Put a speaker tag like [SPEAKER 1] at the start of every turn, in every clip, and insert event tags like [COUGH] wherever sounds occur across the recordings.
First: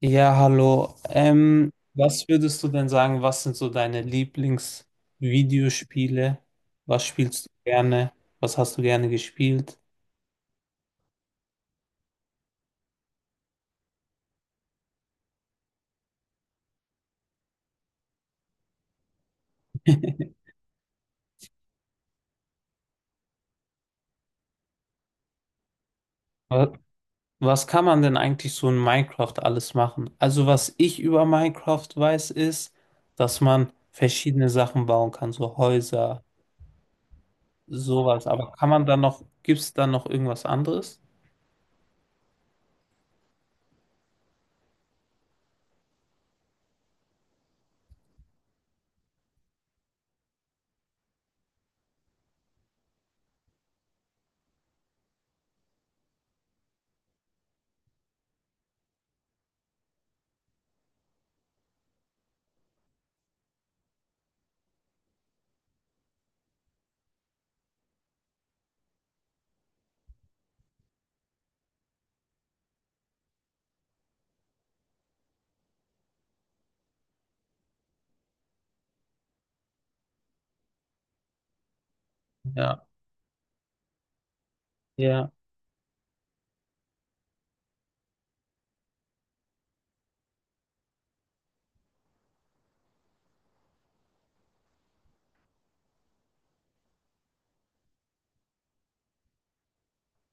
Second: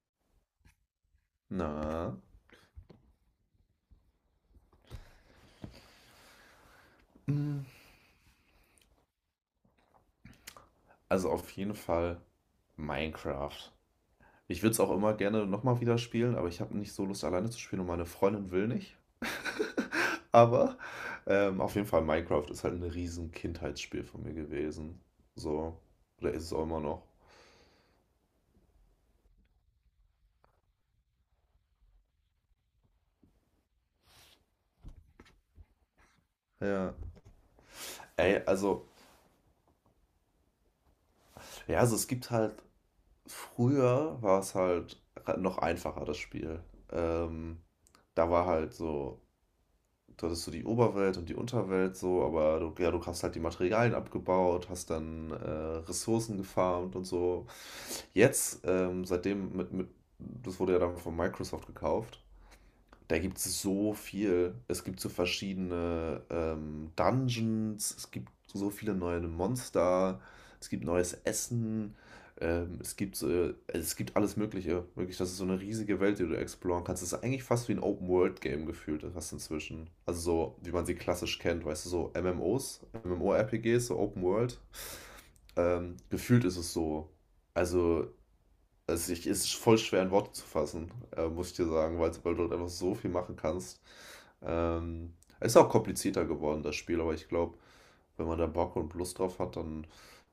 [SPEAKER 1] Ja, hallo.
[SPEAKER 2] Na.
[SPEAKER 1] Was würdest du denn sagen, was sind so deine Lieblingsvideospiele? Was spielst du
[SPEAKER 2] Mm.
[SPEAKER 1] gerne? Was hast du gerne gespielt?
[SPEAKER 2] Also auf jeden Fall Minecraft. Ich würde es auch immer gerne nochmal wieder spielen, aber ich habe nicht so Lust, alleine zu spielen und meine Freundin will nicht.
[SPEAKER 1] [LAUGHS]
[SPEAKER 2] Aber auf jeden Fall Minecraft ist halt ein riesen Kindheitsspiel von mir gewesen. So, oder ist es auch
[SPEAKER 1] Was,
[SPEAKER 2] immer noch.
[SPEAKER 1] was kann man denn eigentlich so in Minecraft alles machen? Also was ich über Minecraft weiß, ist, dass man verschiedene Sachen bauen kann, so Häuser,
[SPEAKER 2] Ja.
[SPEAKER 1] sowas.
[SPEAKER 2] Ey,
[SPEAKER 1] Aber kann man
[SPEAKER 2] also,
[SPEAKER 1] da noch, gibt es da noch irgendwas anderes?
[SPEAKER 2] ja, also es gibt halt, früher war es halt noch einfacher, das Spiel. Ähm, Da war halt so du hattest so die Oberwelt und die Unterwelt so, aber du, ja, du hast halt die Materialien abgebaut, hast dann Ressourcen gefarmt und so. Jetzt, seitdem das wurde ja dann von Microsoft gekauft, da gibt es so viel. Es gibt so verschiedene Dungeons, es gibt so viele neue Monster, es gibt neues Essen, es gibt alles Mögliche. Wirklich, das ist so eine riesige Welt, die du exploren kannst. Es ist eigentlich fast wie ein Open-World-Game gefühlt, fast inzwischen. Also so, wie man sie klassisch kennt, weißt du, so MMOs,
[SPEAKER 1] Ja.
[SPEAKER 2] MMORPGs, so Open-World.
[SPEAKER 1] Ja.
[SPEAKER 2] Gefühlt ist es so. Also also ich, es ist voll schwer in Worte zu fassen, muss ich dir sagen, weil, weil du dort einfach so viel machen kannst. Ähm, Es ist auch komplizierter geworden, das Spiel, aber ich glaube, wenn man da Bock und Lust drauf hat, dann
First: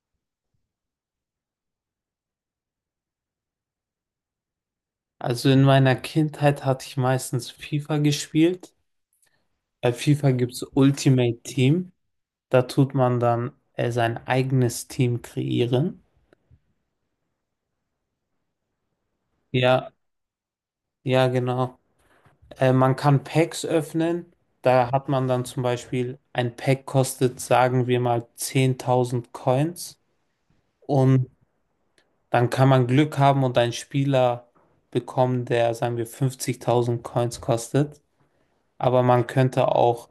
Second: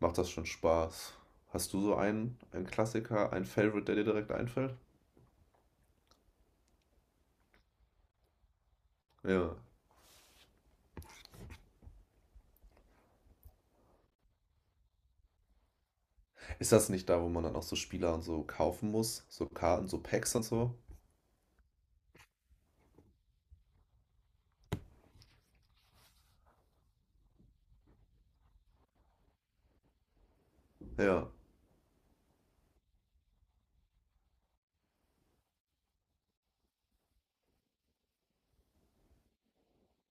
[SPEAKER 2] macht das schon Spaß. Hast du so einen Klassiker, einen Favorite, der dir direkt einfällt?
[SPEAKER 1] Also in meiner Kindheit hatte ich meistens FIFA gespielt.
[SPEAKER 2] Ja.
[SPEAKER 1] Bei FIFA gibt es Ultimate Team. Da tut man dann sein eigenes Team kreieren.
[SPEAKER 2] Ist das nicht da, wo man dann auch so Spieler und so kaufen muss? So Karten,
[SPEAKER 1] Ja,
[SPEAKER 2] so Packs und so?
[SPEAKER 1] ja, genau. Man kann Packs öffnen. Da hat man dann zum Beispiel, ein Pack kostet, sagen wir mal, 10.000 Coins. Und
[SPEAKER 2] Ja,
[SPEAKER 1] dann kann man Glück haben und einen Spieler bekommen, der, sagen wir, 50.000 Coins kostet. Aber man könnte auch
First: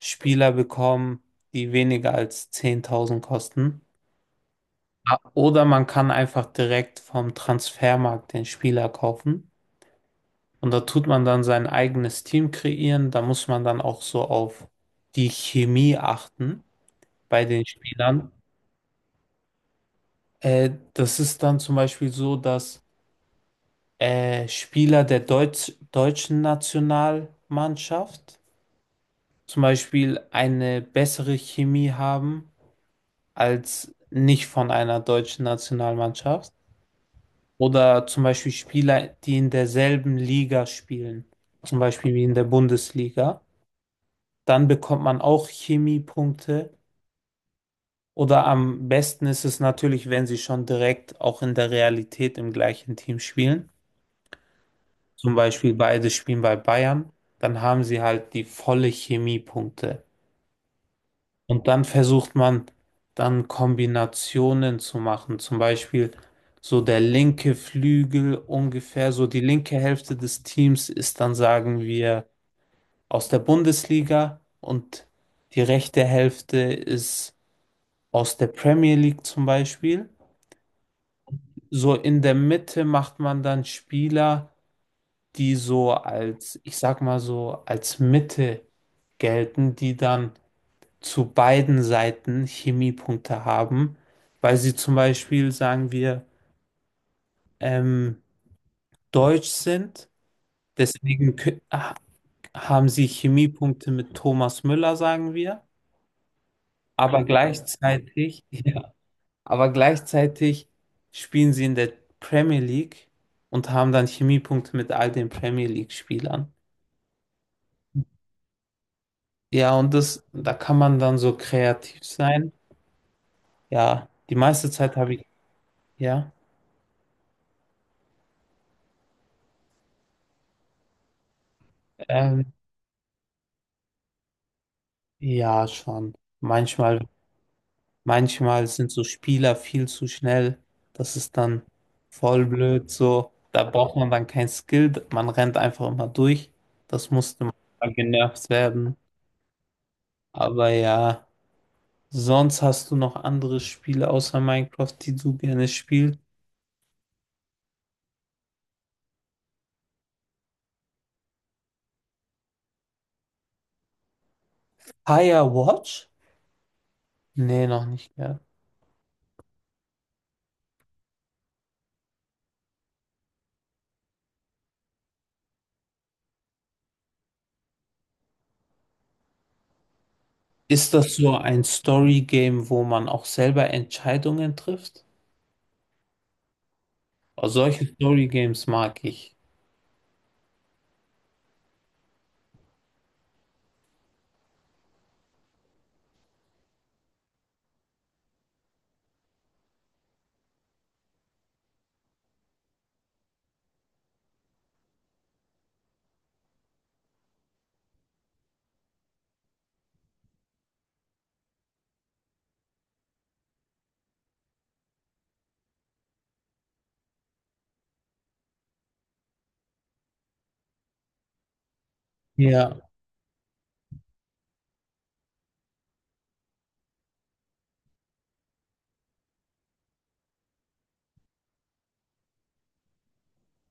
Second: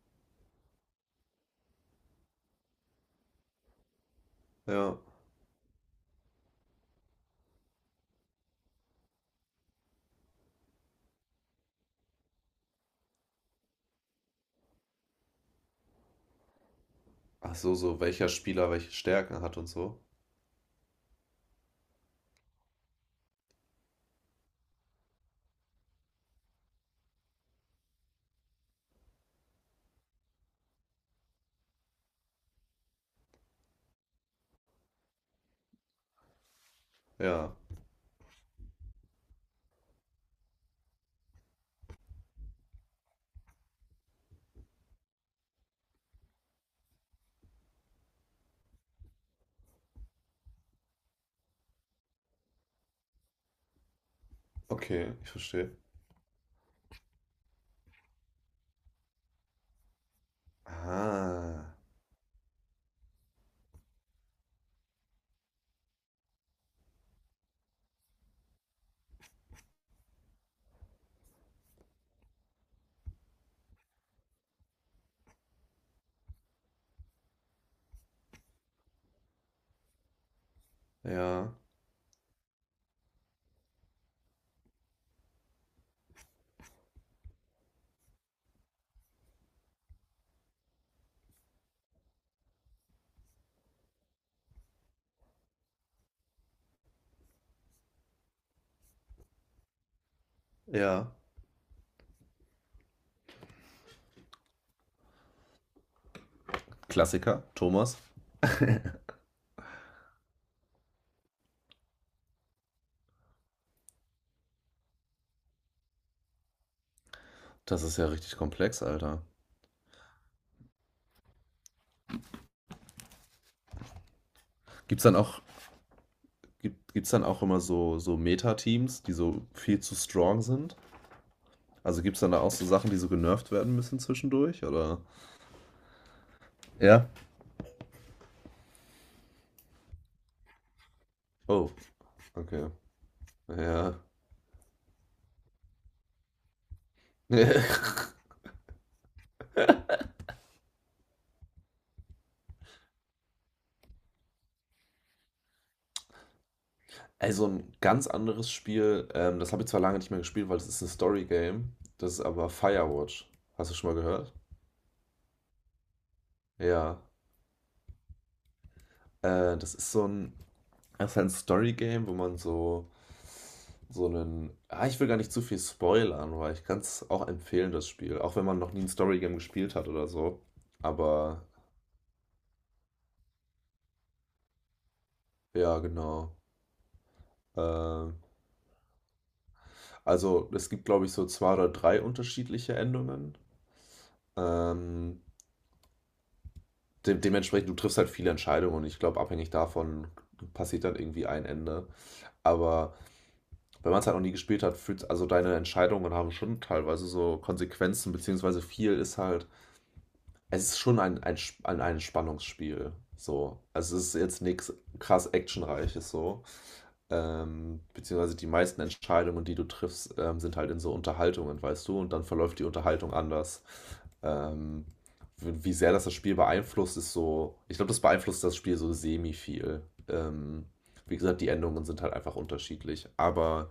[SPEAKER 1] Spieler bekommen, die weniger als 10.000 kosten.
[SPEAKER 2] ja.
[SPEAKER 1] Ah, oder man kann einfach direkt vom Transfermarkt den Spieler kaufen. Und da tut man dann sein eigenes Team kreieren. Da muss man dann auch so auf die Chemie achten bei
[SPEAKER 2] Ach
[SPEAKER 1] den
[SPEAKER 2] so, so welcher
[SPEAKER 1] Spielern.
[SPEAKER 2] Spieler welche Stärken hat und so?
[SPEAKER 1] Das ist dann zum Beispiel so, dass Spieler der deutschen Nationalmannschaft zum Beispiel eine bessere Chemie haben als nicht von einer deutschen Nationalmannschaft.
[SPEAKER 2] Ja,
[SPEAKER 1] Oder zum Beispiel Spieler, die in derselben Liga spielen, zum Beispiel wie in der Bundesliga. Dann bekommt man auch Chemiepunkte. Oder am besten ist es natürlich, wenn sie schon direkt auch in der Realität im gleichen Team spielen.
[SPEAKER 2] okay, ich
[SPEAKER 1] Zum Beispiel
[SPEAKER 2] verstehe.
[SPEAKER 1] beide spielen bei Bayern. Dann haben sie halt die volle Chemiepunkte. Und
[SPEAKER 2] Ah,
[SPEAKER 1] dann versucht man dann Kombinationen zu machen. Zum Beispiel so der linke Flügel ungefähr, so die linke Hälfte des Teams ist dann, sagen wir, aus der Bundesliga und die rechte Hälfte ist aus der Premier League zum Beispiel.
[SPEAKER 2] ja,
[SPEAKER 1] So in der Mitte macht man dann Spieler, die so als, ich sag mal so, als Mitte gelten, die dann zu beiden Seiten Chemiepunkte haben, weil sie zum Beispiel, sagen wir, ähm, deutsch sind.
[SPEAKER 2] ja.
[SPEAKER 1] Deswegen haben sie Chemiepunkte mit Thomas Müller, sagen wir. Aber
[SPEAKER 2] Klassiker, Thomas.
[SPEAKER 1] gleichzeitig, [LAUGHS] ja, aber gleichzeitig spielen sie in der Premier League und haben dann Chemiepunkte mit all den Premier League-Spielern.
[SPEAKER 2] Das ist ja richtig komplex, Alter.
[SPEAKER 1] Ja, und das, da kann man dann so kreativ sein. Ja, die meiste Zeit
[SPEAKER 2] Gibt's
[SPEAKER 1] habe
[SPEAKER 2] dann
[SPEAKER 1] ich,
[SPEAKER 2] auch,
[SPEAKER 1] ja.
[SPEAKER 2] gibt's dann auch immer so Meta-Teams, die so viel zu strong sind? Also gibt's dann da auch
[SPEAKER 1] Ähm,
[SPEAKER 2] so Sachen, die so genervt werden müssen zwischendurch, oder?
[SPEAKER 1] ja, schon. Manchmal,
[SPEAKER 2] Ja.
[SPEAKER 1] manchmal, sind so Spieler viel zu schnell. Das ist dann
[SPEAKER 2] Oh,
[SPEAKER 1] voll
[SPEAKER 2] okay.
[SPEAKER 1] blöd so. Da braucht
[SPEAKER 2] Ja.
[SPEAKER 1] man dann kein Skill. Man rennt einfach immer durch. Das musste mal
[SPEAKER 2] [LAUGHS]
[SPEAKER 1] genervt werden. Aber ja, sonst hast du noch andere Spiele außer Minecraft, die du gerne spielst.
[SPEAKER 2] Also ein ganz anderes Spiel, das habe ich zwar lange nicht mehr gespielt, weil es ist ein Story-Game. Das ist aber Firewatch. Hast du schon mal gehört?
[SPEAKER 1] Firewatch?
[SPEAKER 2] Ja.
[SPEAKER 1] Nee, noch nicht gehört.
[SPEAKER 2] Äh, das ist so ein, das ist halt ein Story-Game, wo man so einen. Ah, ich will gar nicht zu viel spoilern, weil ich kann es auch empfehlen, das Spiel. Auch wenn man noch nie ein Story-Game gespielt hat oder so.
[SPEAKER 1] Ist das so
[SPEAKER 2] Aber
[SPEAKER 1] ein Story-Game, wo man auch selber Entscheidungen trifft?
[SPEAKER 2] ja, genau.
[SPEAKER 1] Oh, solche
[SPEAKER 2] Ähm,
[SPEAKER 1] Story-Games mag ich.
[SPEAKER 2] also es gibt, glaube ich, so zwei oder drei unterschiedliche Endungen. Ähm, de Dementsprechend, du triffst halt viele Entscheidungen und ich glaube, abhängig davon passiert dann irgendwie ein Ende. Aber wenn man es halt noch nie gespielt hat, fühlt also deine Entscheidungen haben schon teilweise so Konsequenzen, beziehungsweise viel ist halt. Es ist schon ein Spannungsspiel. So. Also es ist jetzt nichts krass actionreiches so. Beziehungsweise die meisten Entscheidungen, die du triffst, sind halt in so Unterhaltungen, weißt du, und dann verläuft die
[SPEAKER 1] Ja.
[SPEAKER 2] Unterhaltung anders. Ähm, wie sehr das Spiel beeinflusst, ist so, ich glaube, das beeinflusst das Spiel so semi viel. Ähm, Wie gesagt, die Endungen sind halt einfach unterschiedlich, aber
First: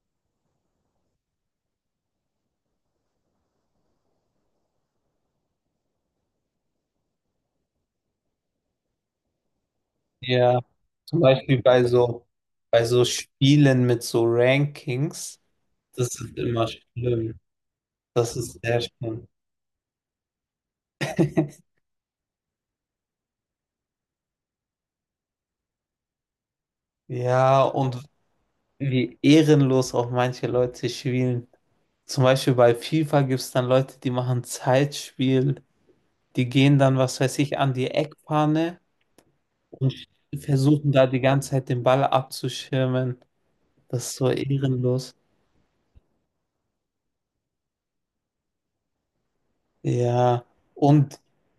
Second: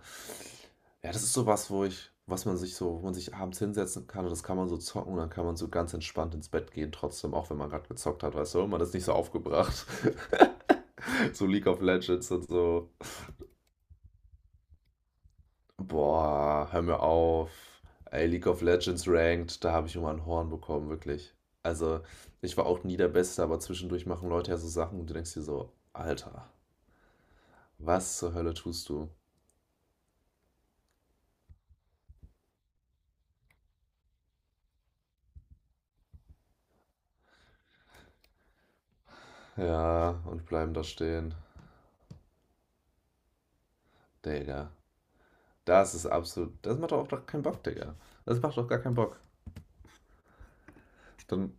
[SPEAKER 2] ja, das ist sowas, wo ich, was man sich so, wo man sich abends hinsetzen kann und das kann man so zocken und dann kann man so ganz entspannt ins Bett gehen, trotzdem, auch wenn man gerade gezockt hat, weißt du, man ist nicht so aufgebracht. [LAUGHS]
[SPEAKER 1] Ja, zum
[SPEAKER 2] So
[SPEAKER 1] Beispiel
[SPEAKER 2] League of Legends und
[SPEAKER 1] bei
[SPEAKER 2] so.
[SPEAKER 1] so Spielen mit so Rankings, das ist immer
[SPEAKER 2] Boah, hör mir
[SPEAKER 1] schlimm.
[SPEAKER 2] auf. Ey,
[SPEAKER 1] Das
[SPEAKER 2] League
[SPEAKER 1] ist
[SPEAKER 2] of
[SPEAKER 1] sehr
[SPEAKER 2] Legends
[SPEAKER 1] schlimm.
[SPEAKER 2] Ranked, da habe ich immer ein Horn bekommen, wirklich.
[SPEAKER 1] [LAUGHS]
[SPEAKER 2] Also, ich war auch nie der Beste, aber zwischendurch machen Leute ja so Sachen und du denkst dir so, Alter,
[SPEAKER 1] Ja, und
[SPEAKER 2] was zur Hölle tust du?
[SPEAKER 1] wie ehrenlos auch manche Leute spielen. Zum Beispiel bei FIFA gibt es dann Leute, die machen Zeitspiel, die gehen dann, was weiß ich, an die Eckfahne und
[SPEAKER 2] Ja, und bleiben da
[SPEAKER 1] versuchen da die
[SPEAKER 2] stehen.
[SPEAKER 1] ganze Zeit den Ball abzuschirmen. Das ist so
[SPEAKER 2] Digga,
[SPEAKER 1] ehrenlos.
[SPEAKER 2] das ist absolut, das macht doch auch gar keinen Bock, Digga. Das macht doch gar keinen Bock.
[SPEAKER 1] Ja, und
[SPEAKER 2] Dann,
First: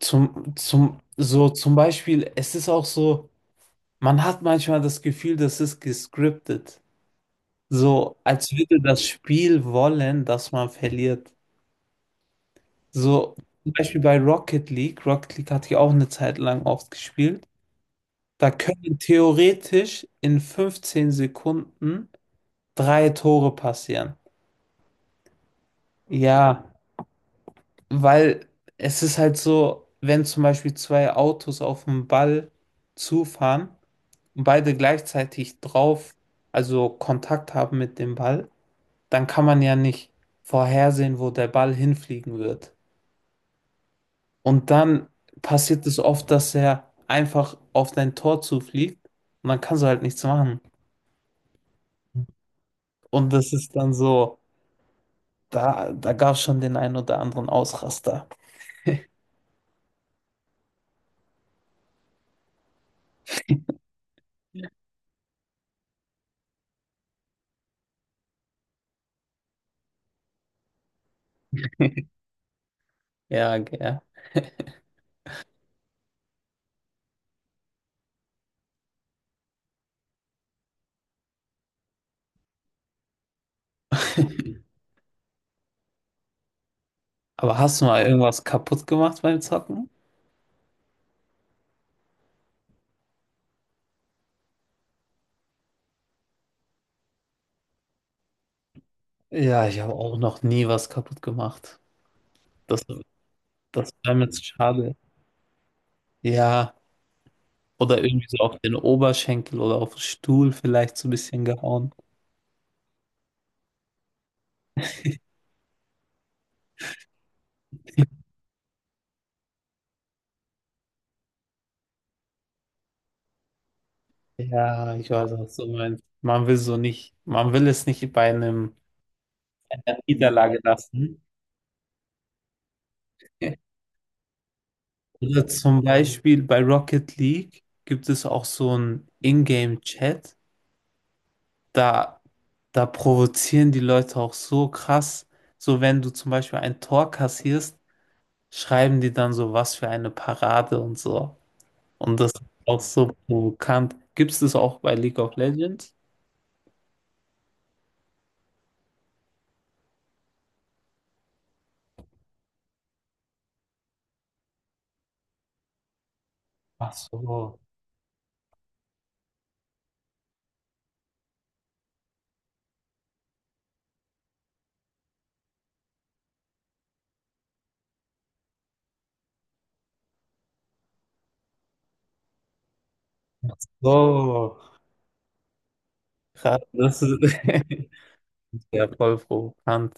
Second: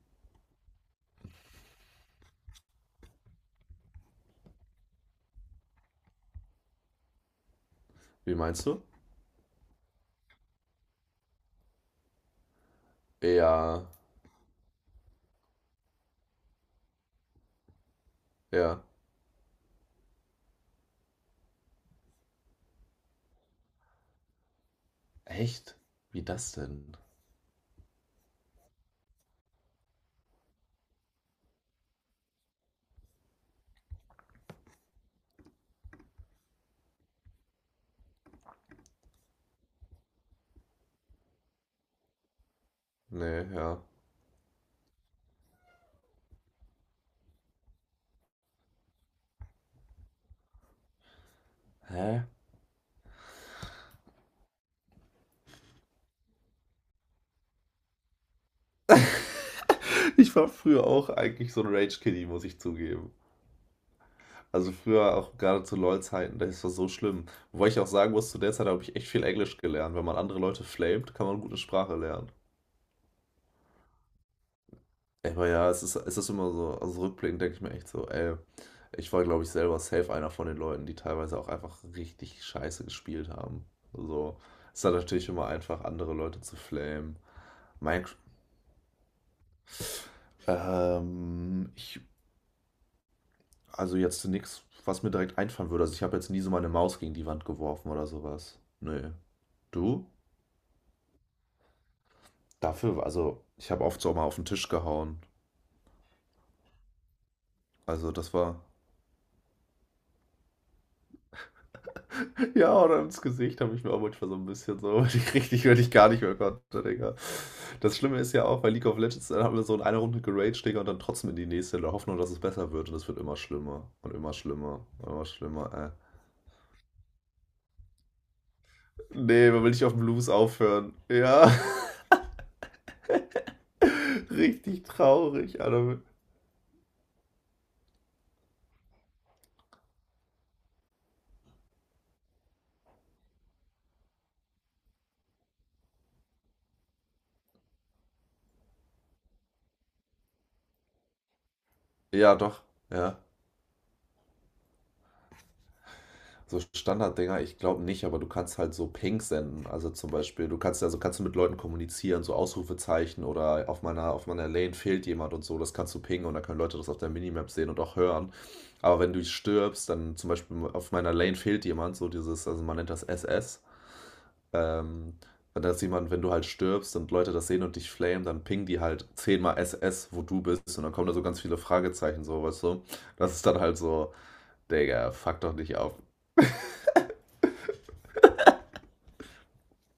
[SPEAKER 1] So zum Beispiel, es ist auch so, man hat manchmal das Gefühl, das ist gescriptet. So,
[SPEAKER 2] wie
[SPEAKER 1] als
[SPEAKER 2] meinst
[SPEAKER 1] würde
[SPEAKER 2] du?
[SPEAKER 1] das Spiel wollen, dass man verliert. So, zum
[SPEAKER 2] Ja,
[SPEAKER 1] Beispiel bei Rocket League. Rocket League hatte ich auch eine Zeit lang oft gespielt. Da
[SPEAKER 2] ja.
[SPEAKER 1] können theoretisch in 15 Sekunden drei Tore passieren.
[SPEAKER 2] Echt? Wie das
[SPEAKER 1] Ja,
[SPEAKER 2] denn?
[SPEAKER 1] weil es ist halt so, wenn zum Beispiel zwei Autos auf den Ball zufahren und beide gleichzeitig drauf, also Kontakt haben mit dem Ball, dann kann man ja nicht vorhersehen, wo der Ball hinfliegen wird.
[SPEAKER 2] Nee, ja.
[SPEAKER 1] Und dann passiert es oft, dass er einfach auf dein Tor zufliegt und dann kannst du halt nichts machen.
[SPEAKER 2] Hä?
[SPEAKER 1] Und das ist dann so, da gab es schon den einen oder anderen Ausraster.
[SPEAKER 2] Ich war früher auch eigentlich so ein Rage-Kiddy, muss ich zugeben. Also früher auch gerade zu LOL-Zeiten, das war so schlimm. Wobei ich auch sagen muss, zu der Zeit habe ich echt viel Englisch gelernt. Wenn man andere Leute flamet, kann man gute Sprache lernen.
[SPEAKER 1] Ja, gell.
[SPEAKER 2] Aber ja, es ist immer so, also rückblickend denke ich mir echt so, ey, ich war, glaube ich, selber safe einer von den Leuten, die teilweise auch einfach richtig scheiße gespielt haben. So,
[SPEAKER 1] [LAUGHS]
[SPEAKER 2] es ist dann natürlich immer einfach, andere Leute zu flamen.
[SPEAKER 1] Aber hast du mal
[SPEAKER 2] Minecraft,
[SPEAKER 1] irgendwas kaputt gemacht beim Zocken?
[SPEAKER 2] ähm, ich, also jetzt nichts, was mir direkt einfallen würde. Also ich habe jetzt nie so meine Maus gegen die Wand geworfen oder sowas. Nö.
[SPEAKER 1] Ja, ich habe
[SPEAKER 2] Du?
[SPEAKER 1] auch noch nie was kaputt gemacht. Das,
[SPEAKER 2] Dafür, also, ich habe
[SPEAKER 1] das
[SPEAKER 2] oft
[SPEAKER 1] wäre
[SPEAKER 2] so mal
[SPEAKER 1] mir
[SPEAKER 2] auf
[SPEAKER 1] jetzt
[SPEAKER 2] den Tisch
[SPEAKER 1] schade.
[SPEAKER 2] gehauen.
[SPEAKER 1] Ja, oder
[SPEAKER 2] Also,
[SPEAKER 1] irgendwie
[SPEAKER 2] das
[SPEAKER 1] so auf
[SPEAKER 2] war.
[SPEAKER 1] den
[SPEAKER 2] [LAUGHS]
[SPEAKER 1] Oberschenkel oder auf den Stuhl vielleicht so ein bisschen gehauen.
[SPEAKER 2] Ja, oder ins Gesicht habe ich mir auch manchmal so ein bisschen so, [LAUGHS] wenn ich gar nicht mehr konnte, Digga. Das Schlimme ist ja auch, bei League of Legends, dann haben wir so in einer Runde geraged, Digga, und dann trotzdem in die nächste, in der Hoffnung, dass es besser wird. Und es wird immer schlimmer und immer schlimmer
[SPEAKER 1] Ja, ich
[SPEAKER 2] und immer
[SPEAKER 1] weiß, was du
[SPEAKER 2] schlimmer, ey.
[SPEAKER 1] meinst. Man will so nicht, man will es nicht bei einem,
[SPEAKER 2] Nee, man will nicht auf
[SPEAKER 1] einer
[SPEAKER 2] dem Blues
[SPEAKER 1] Niederlage
[SPEAKER 2] aufhören.
[SPEAKER 1] lassen.
[SPEAKER 2] Ja, [LAUGHS]
[SPEAKER 1] [LAUGHS]
[SPEAKER 2] richtig
[SPEAKER 1] Oder
[SPEAKER 2] traurig,
[SPEAKER 1] zum
[SPEAKER 2] Alter.
[SPEAKER 1] Beispiel bei Rocket League gibt es auch so einen Ingame-Chat. Da, da provozieren die Leute auch so krass. So, wenn du zum Beispiel ein Tor kassierst, schreiben die dann so, was für eine Parade und so. Und das
[SPEAKER 2] Ja,
[SPEAKER 1] ist
[SPEAKER 2] doch,
[SPEAKER 1] auch so
[SPEAKER 2] ja.
[SPEAKER 1] provokant. Gibt es das auch bei League of Legends?
[SPEAKER 2] So Standarddinger, ich glaube nicht, aber du kannst halt so Ping senden. Also zum Beispiel, du kannst also kannst du mit Leuten kommunizieren, so Ausrufezeichen oder auf meiner Lane fehlt jemand und so, das kannst du pingen und dann können Leute das
[SPEAKER 1] Ach
[SPEAKER 2] auf der Minimap
[SPEAKER 1] so.
[SPEAKER 2] sehen und auch hören. Aber wenn du stirbst, dann zum Beispiel auf meiner Lane fehlt jemand, so dieses, also man nennt das SS. Ähm, wenn das jemand, Wenn du halt stirbst und Leute das sehen und dich flamen, dann pingen die halt zehnmal SS, wo du bist und dann kommen da so ganz viele Fragezeichen, so, weißt du? Das ist
[SPEAKER 1] Ach
[SPEAKER 2] dann halt so,
[SPEAKER 1] so.
[SPEAKER 2] Digga, fuck doch nicht auf.
[SPEAKER 1] Krass, das ist [LAUGHS] ja voll provokant.